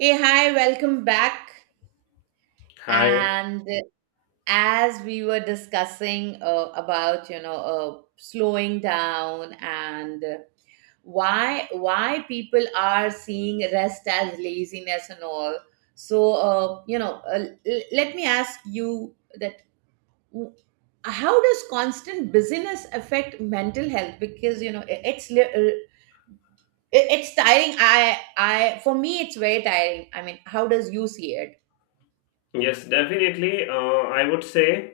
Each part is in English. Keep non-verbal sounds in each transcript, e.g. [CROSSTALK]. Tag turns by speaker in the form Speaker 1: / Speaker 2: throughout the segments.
Speaker 1: Hey, hi, welcome back.
Speaker 2: Hi.
Speaker 1: And as we were discussing about, slowing down and why people are seeing rest as laziness and all. Let me ask you that w- how does constant busyness affect mental health? Because, you know, it's tiring. I For me, it's very tiring. I mean, how does you see it?
Speaker 2: Yes, definitely. I would say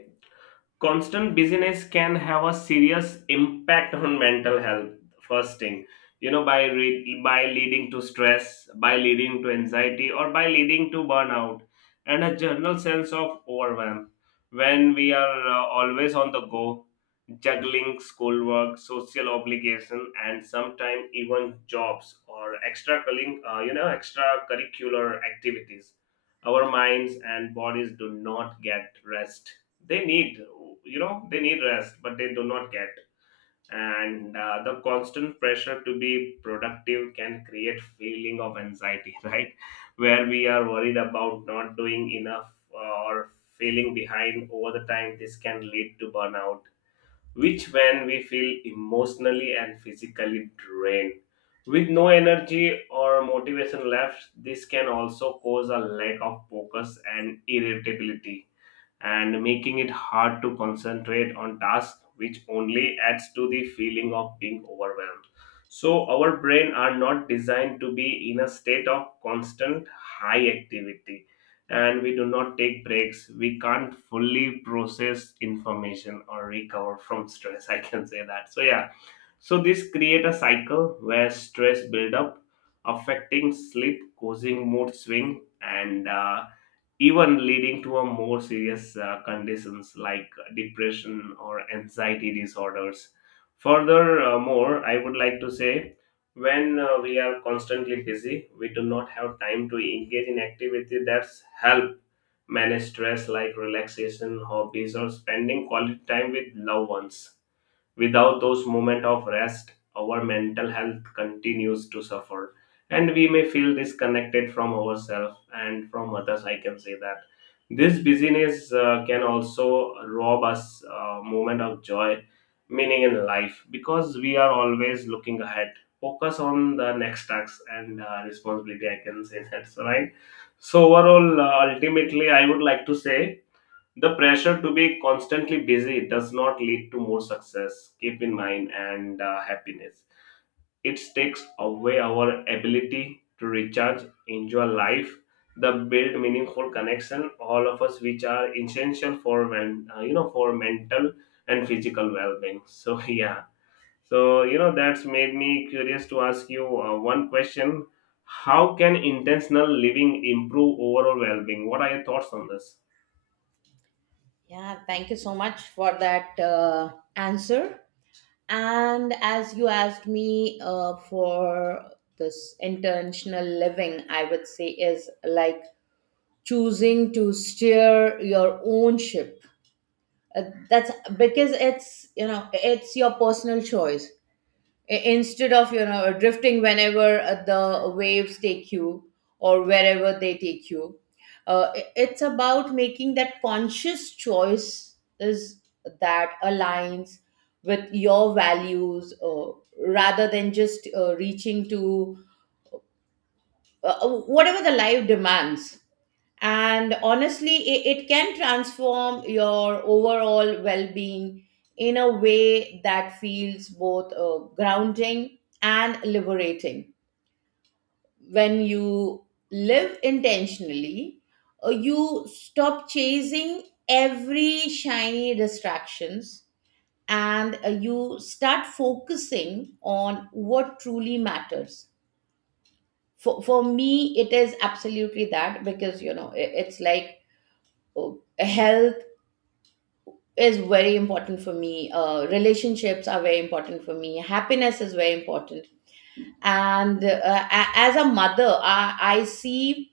Speaker 2: constant busyness can have a serious impact on mental health. First thing, by leading to stress, by leading to anxiety, or by leading to burnout and a general sense of overwhelm. When we are always on the go, juggling schoolwork, social obligation, and sometimes even jobs or extracurricular activities, our minds and bodies do not get rest they need, they need rest but they do not get. And uh, the constant pressure to be productive can create feeling of anxiety, [LAUGHS] right, where we are worried about not doing enough or feeling behind. Over the time this can lead to burnout, which when we feel emotionally and physically drained with no energy or motivation left. This can also cause a lack of focus and irritability, and making it hard to concentrate on tasks, which only adds to the feeling of being overwhelmed. So, our brain are not designed to be in a state of constant high activity, and we do not take breaks. We can't fully process information or recover from stress. I can say that. So, yeah. So, this create a cycle where stress build up, affecting sleep, causing mood swing, and even leading to a more serious conditions like depression or anxiety disorders. Furthermore, I would like to say when we are constantly busy, we do not have time to engage in activity that's help manage stress like relaxation, hobbies, or spending quality time with loved ones. Without those moments of rest, our mental health continues to suffer, and we may feel disconnected from ourselves and from others. I can say that this busyness can also rob us a moment of joy, meaning in life, because we are always looking ahead. Focus on the next task and responsibility. I can say [LAUGHS] that. So, right. So overall, ultimately, I would like to say the pressure to be constantly busy does not lead to more success, keep in mind, and happiness. It takes away our ability to recharge, enjoy life, the build meaningful connection all of us, which are essential for men, you know for mental and physical well-being. So [LAUGHS] yeah, so you know that's made me curious to ask you one question. How can intentional living improve overall well-being? What are your thoughts on this?
Speaker 1: Yeah, thank you so much for that answer. And as you asked me for this intentional living, I would say is like choosing to steer your own ship. Uh, that's because it's it's your personal choice. Instead of you know drifting whenever the waves take you or wherever they take you, it's about making that conscious choice is that aligns with your values, rather than just reaching to whatever the life demands. And honestly it can transform your overall well-being in a way that feels both grounding and liberating. When you live intentionally, you stop chasing every shiny distractions, and you start focusing on what truly matters. For me it is absolutely that, because you know it's like uh, health is very important for me. Relationships are very important for me. Happiness is very important. And as a mother, I see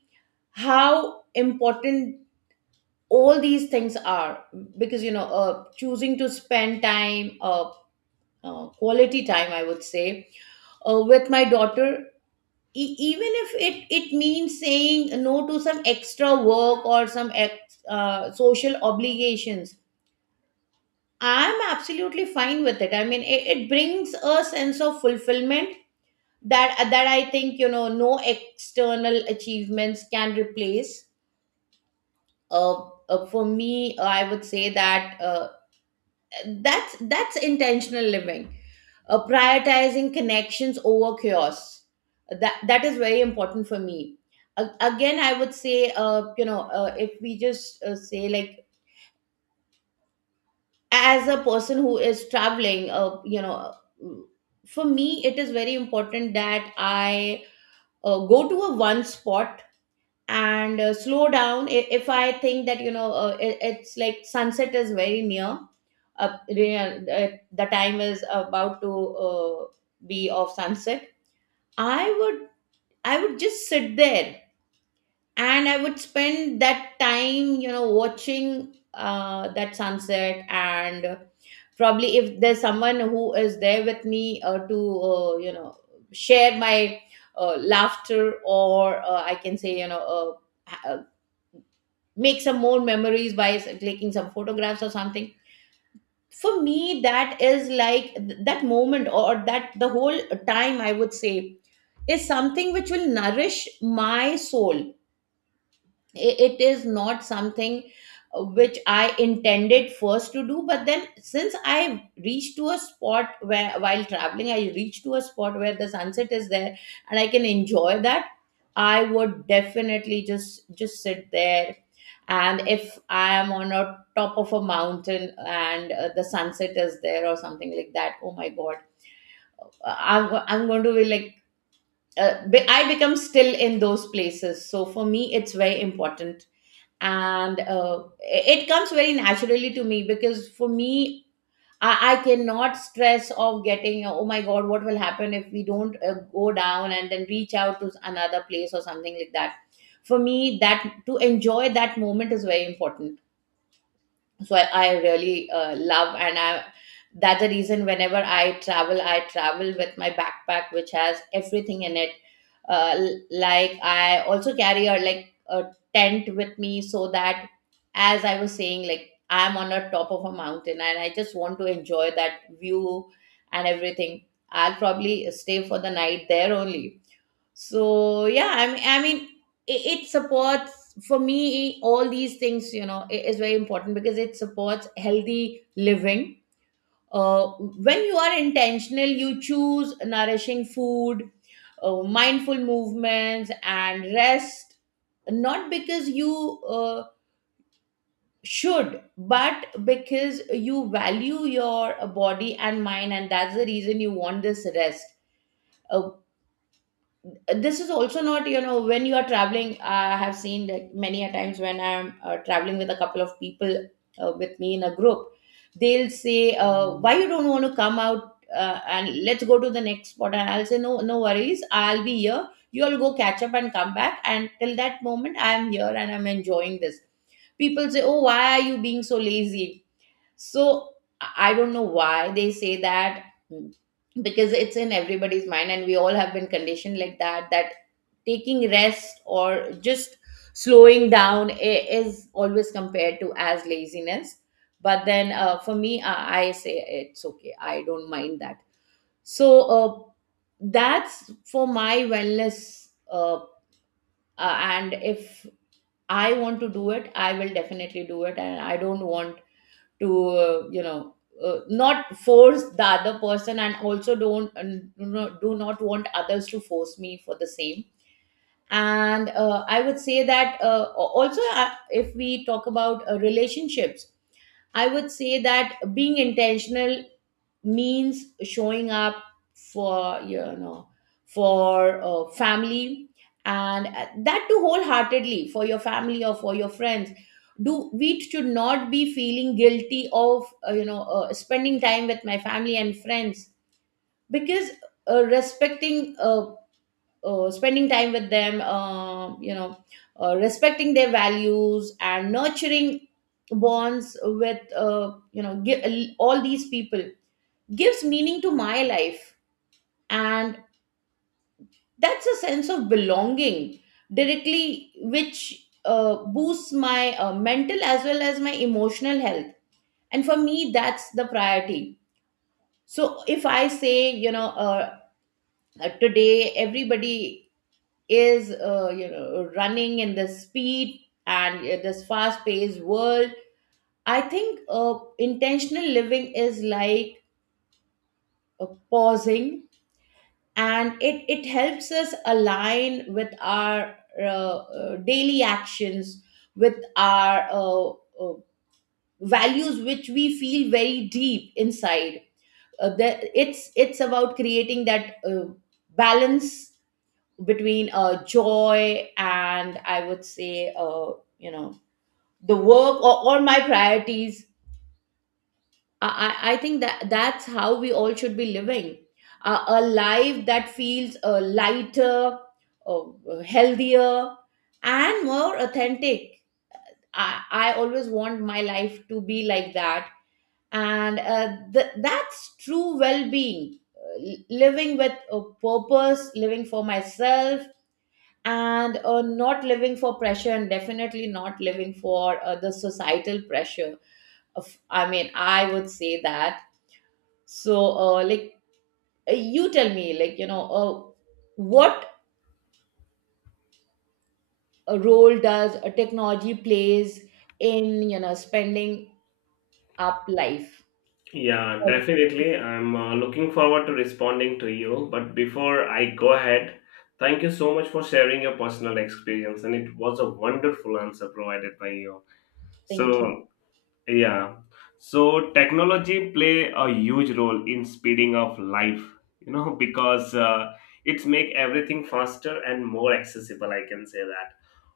Speaker 1: how important all these things are because, you know, choosing to spend time, quality time, I would say, with my daughter. Even if it means saying no to some extra work or some social obligations, I'm absolutely fine with it. I mean, it brings a sense of fulfillment that I think you know no external achievements can replace. For me, I would say that that's intentional living, prioritizing connections over chaos. That is very important for me. Again, I would say, if we just say like as a person who is traveling, you know, for me it is very important that I go to a one spot and slow down. If I think that you know it's like sunset is very near, the time is about to uh, be of sunset, I would I would just sit there, and I would spend that time you know watching that sunset, and probably if there's someone who is there with me, to you know, share my laughter or I can say you know uh, ha- uh, make some more memories by taking some photographs or something. For me that is like that moment or that the whole time, I would say, is something which will nourish my soul. It is not something which I intended first to do, but then since I reached to a spot where while traveling, I reached to a spot where the sunset is there and I can enjoy that, I would definitely just sit there. And if I am on a top of a mountain and the sunset is there or something like that, oh my god, I'm going to be like I become still in those places. So for me, it's very important, and it comes very naturally to me, because for me I cannot stress of getting oh my god what will happen if we don't go down and then reach out to another place or something like that. For me that to enjoy that moment is very important. So I really love and I that's the reason whenever I travel I travel with my backpack which has everything in it. Like I also carry a tent with me, so that as I was saying like I'm on a top of a mountain and I just want to enjoy that view and everything, I'll probably stay for the night there only. So yeah, I mean, it supports for me all these things, you know. Is very important because it supports healthy living. When you are intentional, you choose nourishing food, mindful movements, and rest, not because you should, but because you value your body and mind, and that's the reason you want this rest. Uh, this is also not you know when you are traveling I have seen that many a times when I'm traveling with a couple of people with me in a group, they'll say why you don't want to come out and let's go to the next spot, and I'll say no, no worries, I'll be here, you all go catch up and come back, and till that moment I am here and I'm enjoying this. People say oh why are you being so lazy. So I don't know why they say that. mm, because it's in everybody's mind and we all have been conditioned like that, that taking rest or just slowing down is always compared to as laziness. But then for me I say it's okay, I don't mind that. So uh, that's for my wellness. And if I want to do it, I will definitely do it, and I don't want to not force the other person, and also don't and do not want others to force me for the same. And I would say that also if we talk about relationships, I would say that being intentional means showing up for you know for family, and that too wholeheartedly, for your family or for your friends. Do we should not be feeling guilty of spending time with my family and friends, because respecting spending time with them, respecting their values and nurturing bonds with all these people, gives meaning to my life, and that's a sense of belonging directly, which boosts my mental as well as my emotional health, and for me that's the priority. So if I say you know today everybody is you know running in this speed and this fast paced world, I think intentional living is like uh, pausing, and it helps us align with our daily actions with our uh, values which we feel very deep inside. It's about creating that balance between joy and I would say you know, the work or my priorities. I think that's how we all should be living, a life that feels lighter, uh, healthier, and more authentic. I always want my life to be like that. And that's true well being, living with a purpose, living for myself, and not living for pressure, and definitely not living for the societal pressure. Of, I mean, I would say that. So, you tell me, like, what role does technology plays in, you know, spending up life?
Speaker 2: Yeah,
Speaker 1: Oh,
Speaker 2: definitely. I'm looking forward to responding to you. But before I go ahead, thank you so much for sharing your personal experience. And it was a wonderful answer provided by you.
Speaker 1: thank you.
Speaker 2: So, yeah. So technology play a huge role in speeding up life, you know, [LAUGHS] because it's make everything faster and more accessible, I can say that.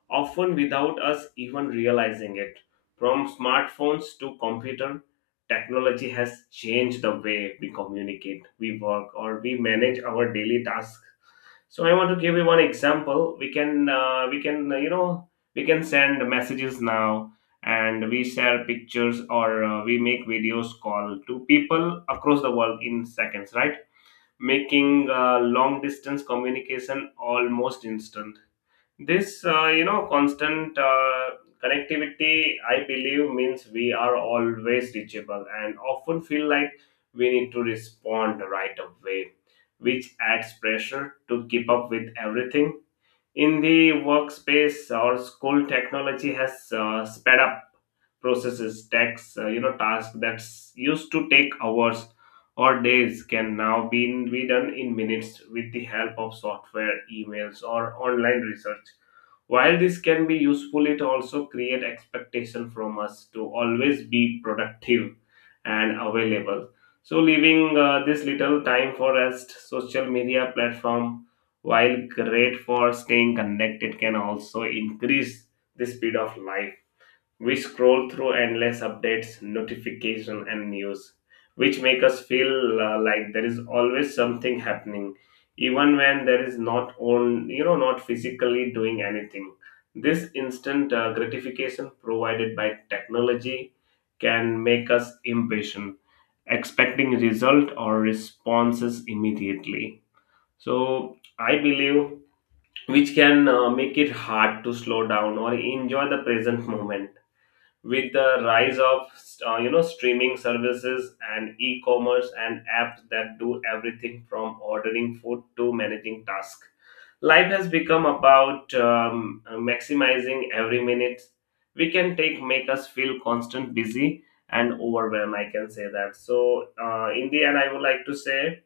Speaker 2: Often without us even realizing it. From smartphones to computer, technology has changed the way we communicate, we work, or we manage our daily tasks. So I want to give you one example. We can send messages now, and we share pictures or we make videos call to people across the world in seconds, right, making long distance communication almost instant. This constant connectivity I believe means we are always reachable and often feel like we need to respond right away, which adds pressure to keep up with everything. In the workspace or school, technology has sped up processes, tasks that used to take hours or days can now be done in minutes with the help of software, emails, or online research. While this can be useful, it also create expectation from us to always be productive and available. So leaving this little time for rest, social media platform, while great for staying connected, can also increase the speed of life. We scroll through endless updates, notification, and news, which make us feel like there is always something happening, even when there is not on, you know, not physically doing anything. This instant gratification provided by technology can make us impatient, expecting result or responses immediately. So I believe which can make it hard to slow down or enjoy the present moment. With the rise of streaming services and e-commerce and apps that do everything from ordering food to managing tasks, life has become about maximizing every minute. We can take make us feel constant busy and overwhelmed, I can say that. So in the end I would like to say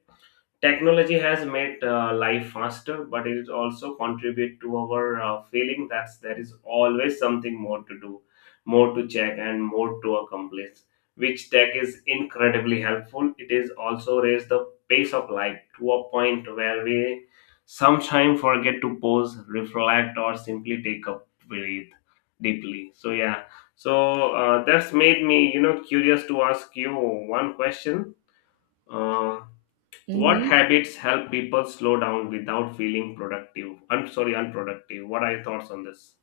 Speaker 2: technology has made life faster, but it is also contribute to our feeling that there is always something more to do, more to check, and more to accomplish. Which tech is incredibly helpful. It is also raised the pace of life to a point where we sometimes forget to pause, reflect, or simply take a breath deeply. So yeah, so that's made me, you know, curious to ask you one question. Uh, what
Speaker 1: Mm-hmm.
Speaker 2: habits help people slow down without feeling productive? I'm sorry, unproductive. What are your thoughts on this?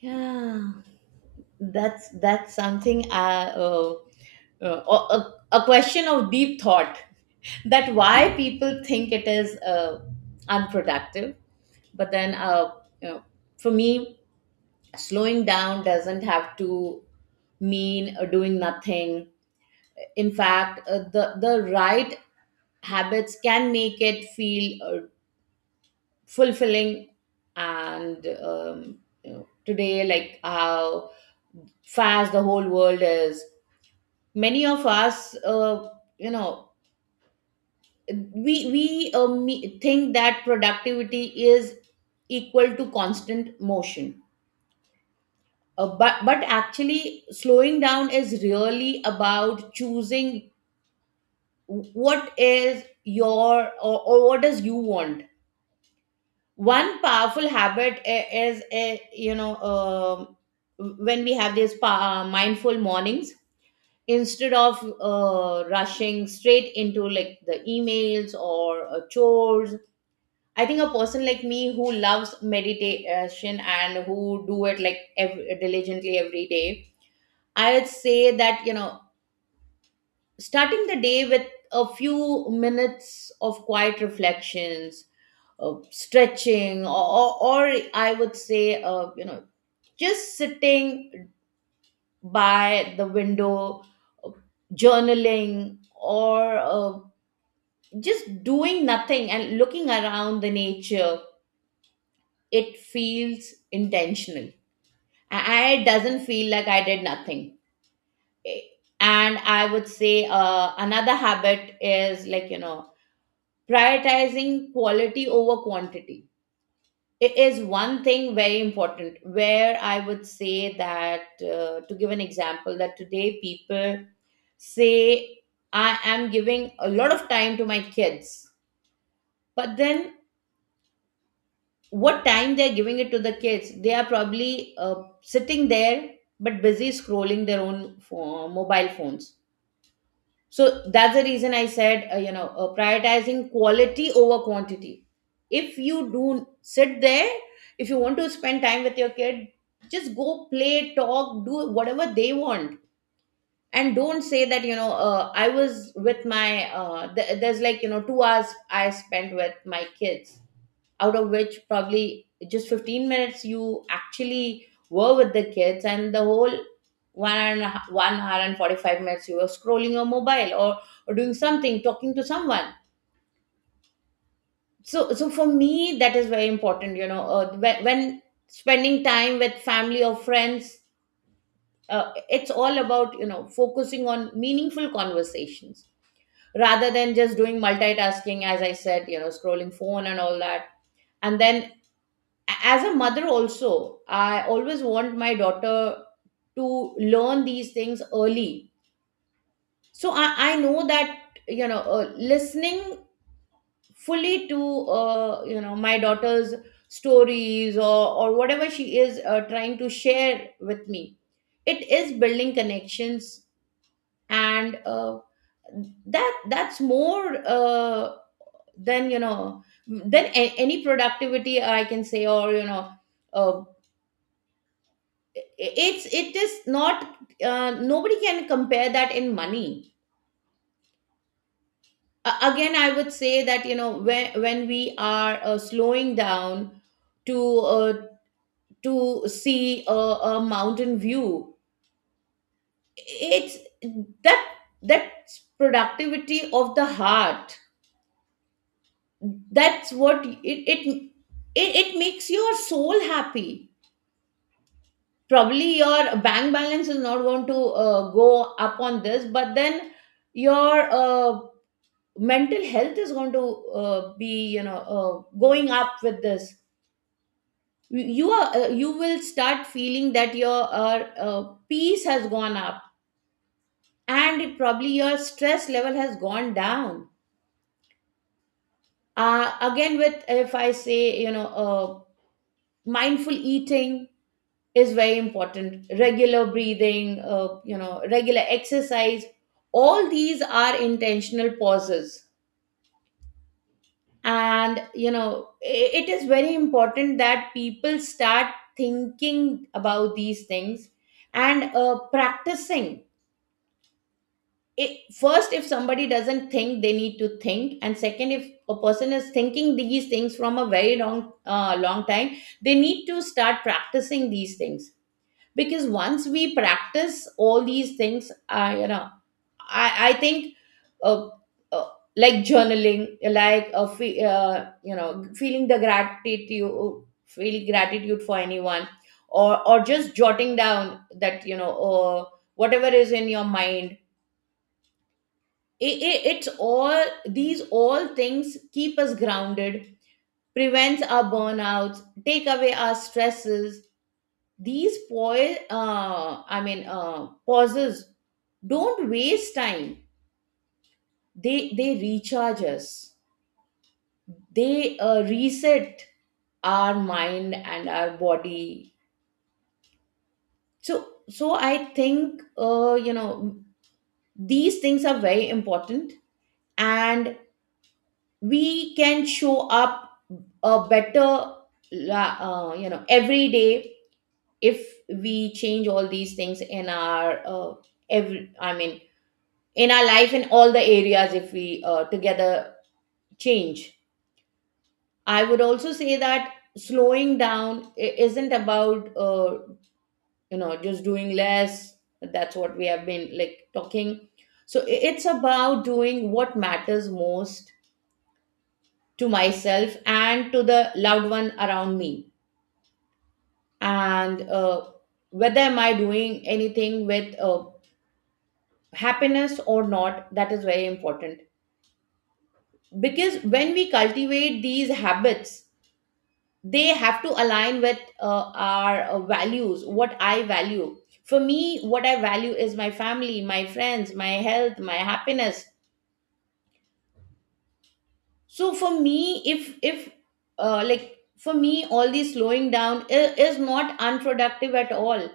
Speaker 1: Yeah, that's something. Uh, uh, a question of deep thought. [LAUGHS] That why people think it is unproductive, but then, you know, for me, slowing down doesn't have to mean doing nothing. In fact the right habits can make it feel fulfilling. And you know, today like how fast the whole world is, many of us you know think that productivity is equal to constant motion. But actually slowing down is really about choosing what is your or what does you want. One powerful habit is a you know when we have these mindful mornings. Instead of rushing straight into like the emails or chores, I think a person like me who loves meditation and who do it like diligently every day, I would say that you know starting the day with a few minutes of quiet reflections, stretching, or I would say you know just sitting by the window, uh, journaling, or just doing nothing and looking around the nature, it feels intentional. I doesn't feel like I did nothing. Eh, and I would say another habit is like you know prioritizing quality over quantity. It is one thing very important, where I would say that, to give an example, that today people say, I am giving a lot of time to my kids. But then, what time they're giving it to the kids? They are probably sitting there but busy scrolling their own mobile phones. So that's the reason I said, prioritizing quality over quantity. If you do sit there, if you want to spend time with your kid, just go play, talk, do whatever they want. And don't say that, I was with my, there's like 2 hours I spent with my kids, out of which probably just 15 minutes you actually were with the kids, and the whole 1 hour and 45 minutes you were scrolling your mobile, or doing something, talking to someone. So for me that is very important, you know, when spending time with family or friends, it's all about, you know, focusing on meaningful conversations rather than just doing multitasking. As I said, you know, scrolling phone and all that. And then, as a mother also, I always want my daughter to learn these things early. I know that, you know, listening fully to, you know, my daughter's stories, or whatever she is trying to share with me, it is building connections. And that's more, than you know than a- any productivity, I can say, or you know uh, it is not, nobody can compare that in money. Again, I would say that, you know, when we are slowing down to, to see a mountain view, it's that, that's productivity of the heart. That's what it makes your soul happy. Probably your bank balance is not going to go up on this, but then your, mental health is going to, be, you know, going up with this. You are, you will start feeling that your, peace has gone up, and it, probably your stress level has gone down. Again, with, if I say, you know, mindful eating is very important, regular breathing, you know, regular exercise. All these are intentional pauses. And, you know, it is very important that people start thinking about these things and practicing it. First, if somebody doesn't think, they need to think. And second, if a person is thinking these things from a very long time, they need to start practicing these things. Because once we practice all these things, you know, I think, uh, uh, like journaling, like, you know, feeling the gratitude, feeling gratitude for anyone, or just jotting down that, you know, whatever is in your mind. It's all these, all things keep us grounded, prevents our burnouts, take away our stresses. These pauses don't waste time. They recharge us. They, reset our mind and our body. So I think, you know, these things are very important, and we can show up a better, you know, every day, if we change all these things in our, every I mean in our life, in all the areas, if we together change. I would also say that slowing down isn't about, you know, just doing less. That's what we have been like talking. So it's about doing what matters most to myself and to the loved one around me. And, whether am I doing anything with, happiness or not, that is very important. Because when we cultivate these habits, they have to align with, our values. What I value, for me, what I value is my family, my friends, my health, my happiness. So for me, if like, for me, all the slowing down is not unproductive at all.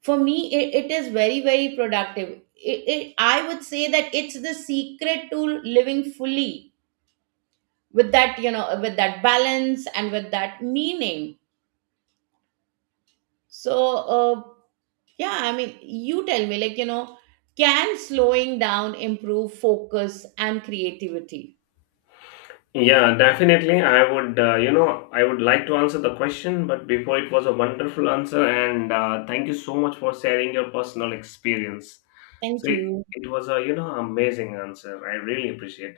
Speaker 1: For me it is very, very productive. I would say that it's the secret to living fully, with that, you know, with that balance and with that meaning. So, yeah, I mean, you tell me, like, you know, can slowing down improve focus and creativity?
Speaker 2: Yeah, definitely. I would, I would like to answer the question, but before it was a wonderful answer, and thank you so much for sharing your personal experience.
Speaker 1: Thank
Speaker 2: So it,
Speaker 1: you.
Speaker 2: it was a, you know, amazing answer. I really appreciate.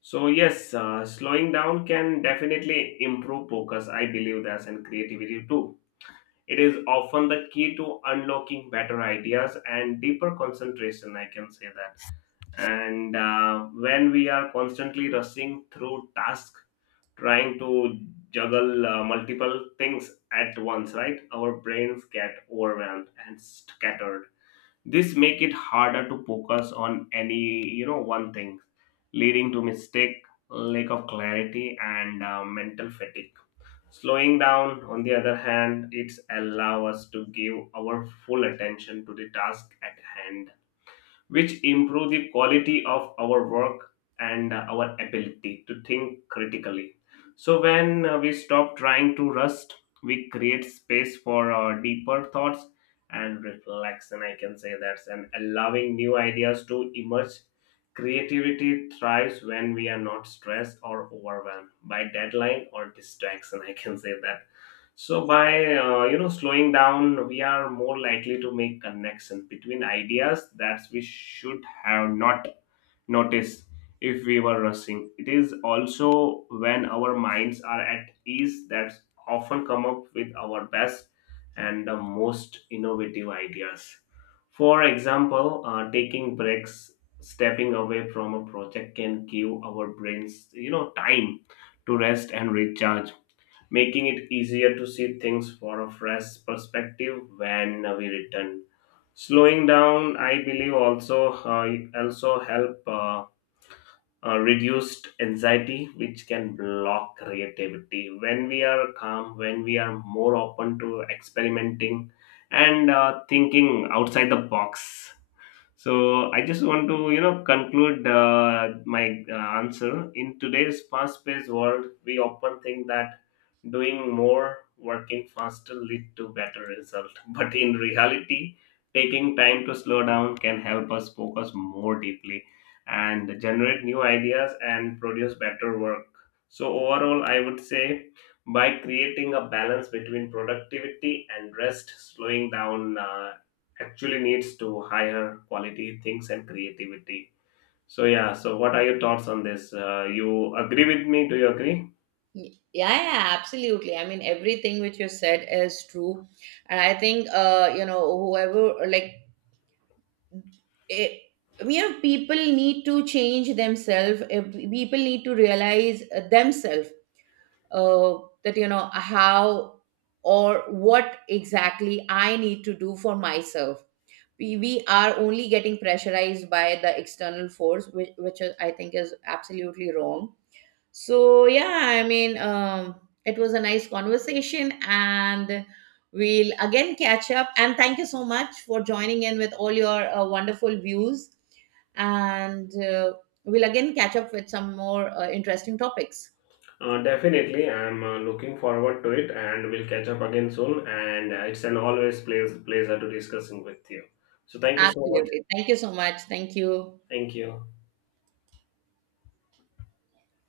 Speaker 2: So yes, slowing down can definitely improve focus. I believe that, and creativity too. It is often the key to unlocking better ideas and deeper concentration, I can say that. And when we are constantly rushing through tasks, trying to juggle multiple things at once, right? Our brains get overwhelmed and scattered. This make it harder to focus on any, you know, one thing, leading to mistake, lack of clarity, and mental fatigue. Slowing down, on the other hand, it allows us to give our full attention to the task at hand, which improve the quality of our work and our ability to think critically. So when we stop trying to rust, we create space for deeper thoughts and reflection, I can say that's, and allowing new ideas to emerge. Creativity thrives when we are not stressed or overwhelmed by deadline or distraction, I can say that. So by slowing down, we are more likely to make connection between ideas that we should have not noticed if we were rushing. It is also when our minds are at ease that often come up with our best and the most innovative ideas. For example, taking breaks, stepping away from a project can give our brains, you know, time to rest and recharge, making it easier to see things for a fresh perspective when we return. Slowing down, I believe, also help reduce anxiety, which can block creativity. When we are calm, when we are more open to experimenting and thinking outside the box, so I just want to, you know, conclude my answer. In today's fast-paced world, we often think that doing more, working faster, lead to better result. [LAUGHS] But in reality, taking time to slow down can help us focus more deeply and generate new ideas and produce better work. So overall, I would say by creating a balance between productivity and rest, slowing down. Actually needs to higher quality things and creativity. So yeah, so what are your thoughts on this? You agree with me? Do you agree?
Speaker 1: Yeah, yeah, absolutely. I mean, everything which you said is true. And I think, you know, whoever, like, it, you know, people need to change themselves. People need to realize themselves, uh, that, you know, how or what exactly I need to do for myself. We are only getting pressurized by the external force, which is, I think, is absolutely wrong. So yeah, I mean, it was a nice conversation, and we'll again catch up. And thank you so much for joining in with all your wonderful views. And, we'll again catch up with some more interesting topics.
Speaker 2: Definitely, I'm looking forward to it, and we'll catch up again soon. And it's an always pleasure to discussing with you. So thank you so much.
Speaker 1: Absolutely. Thank you so much. Thank you.
Speaker 2: Thank you.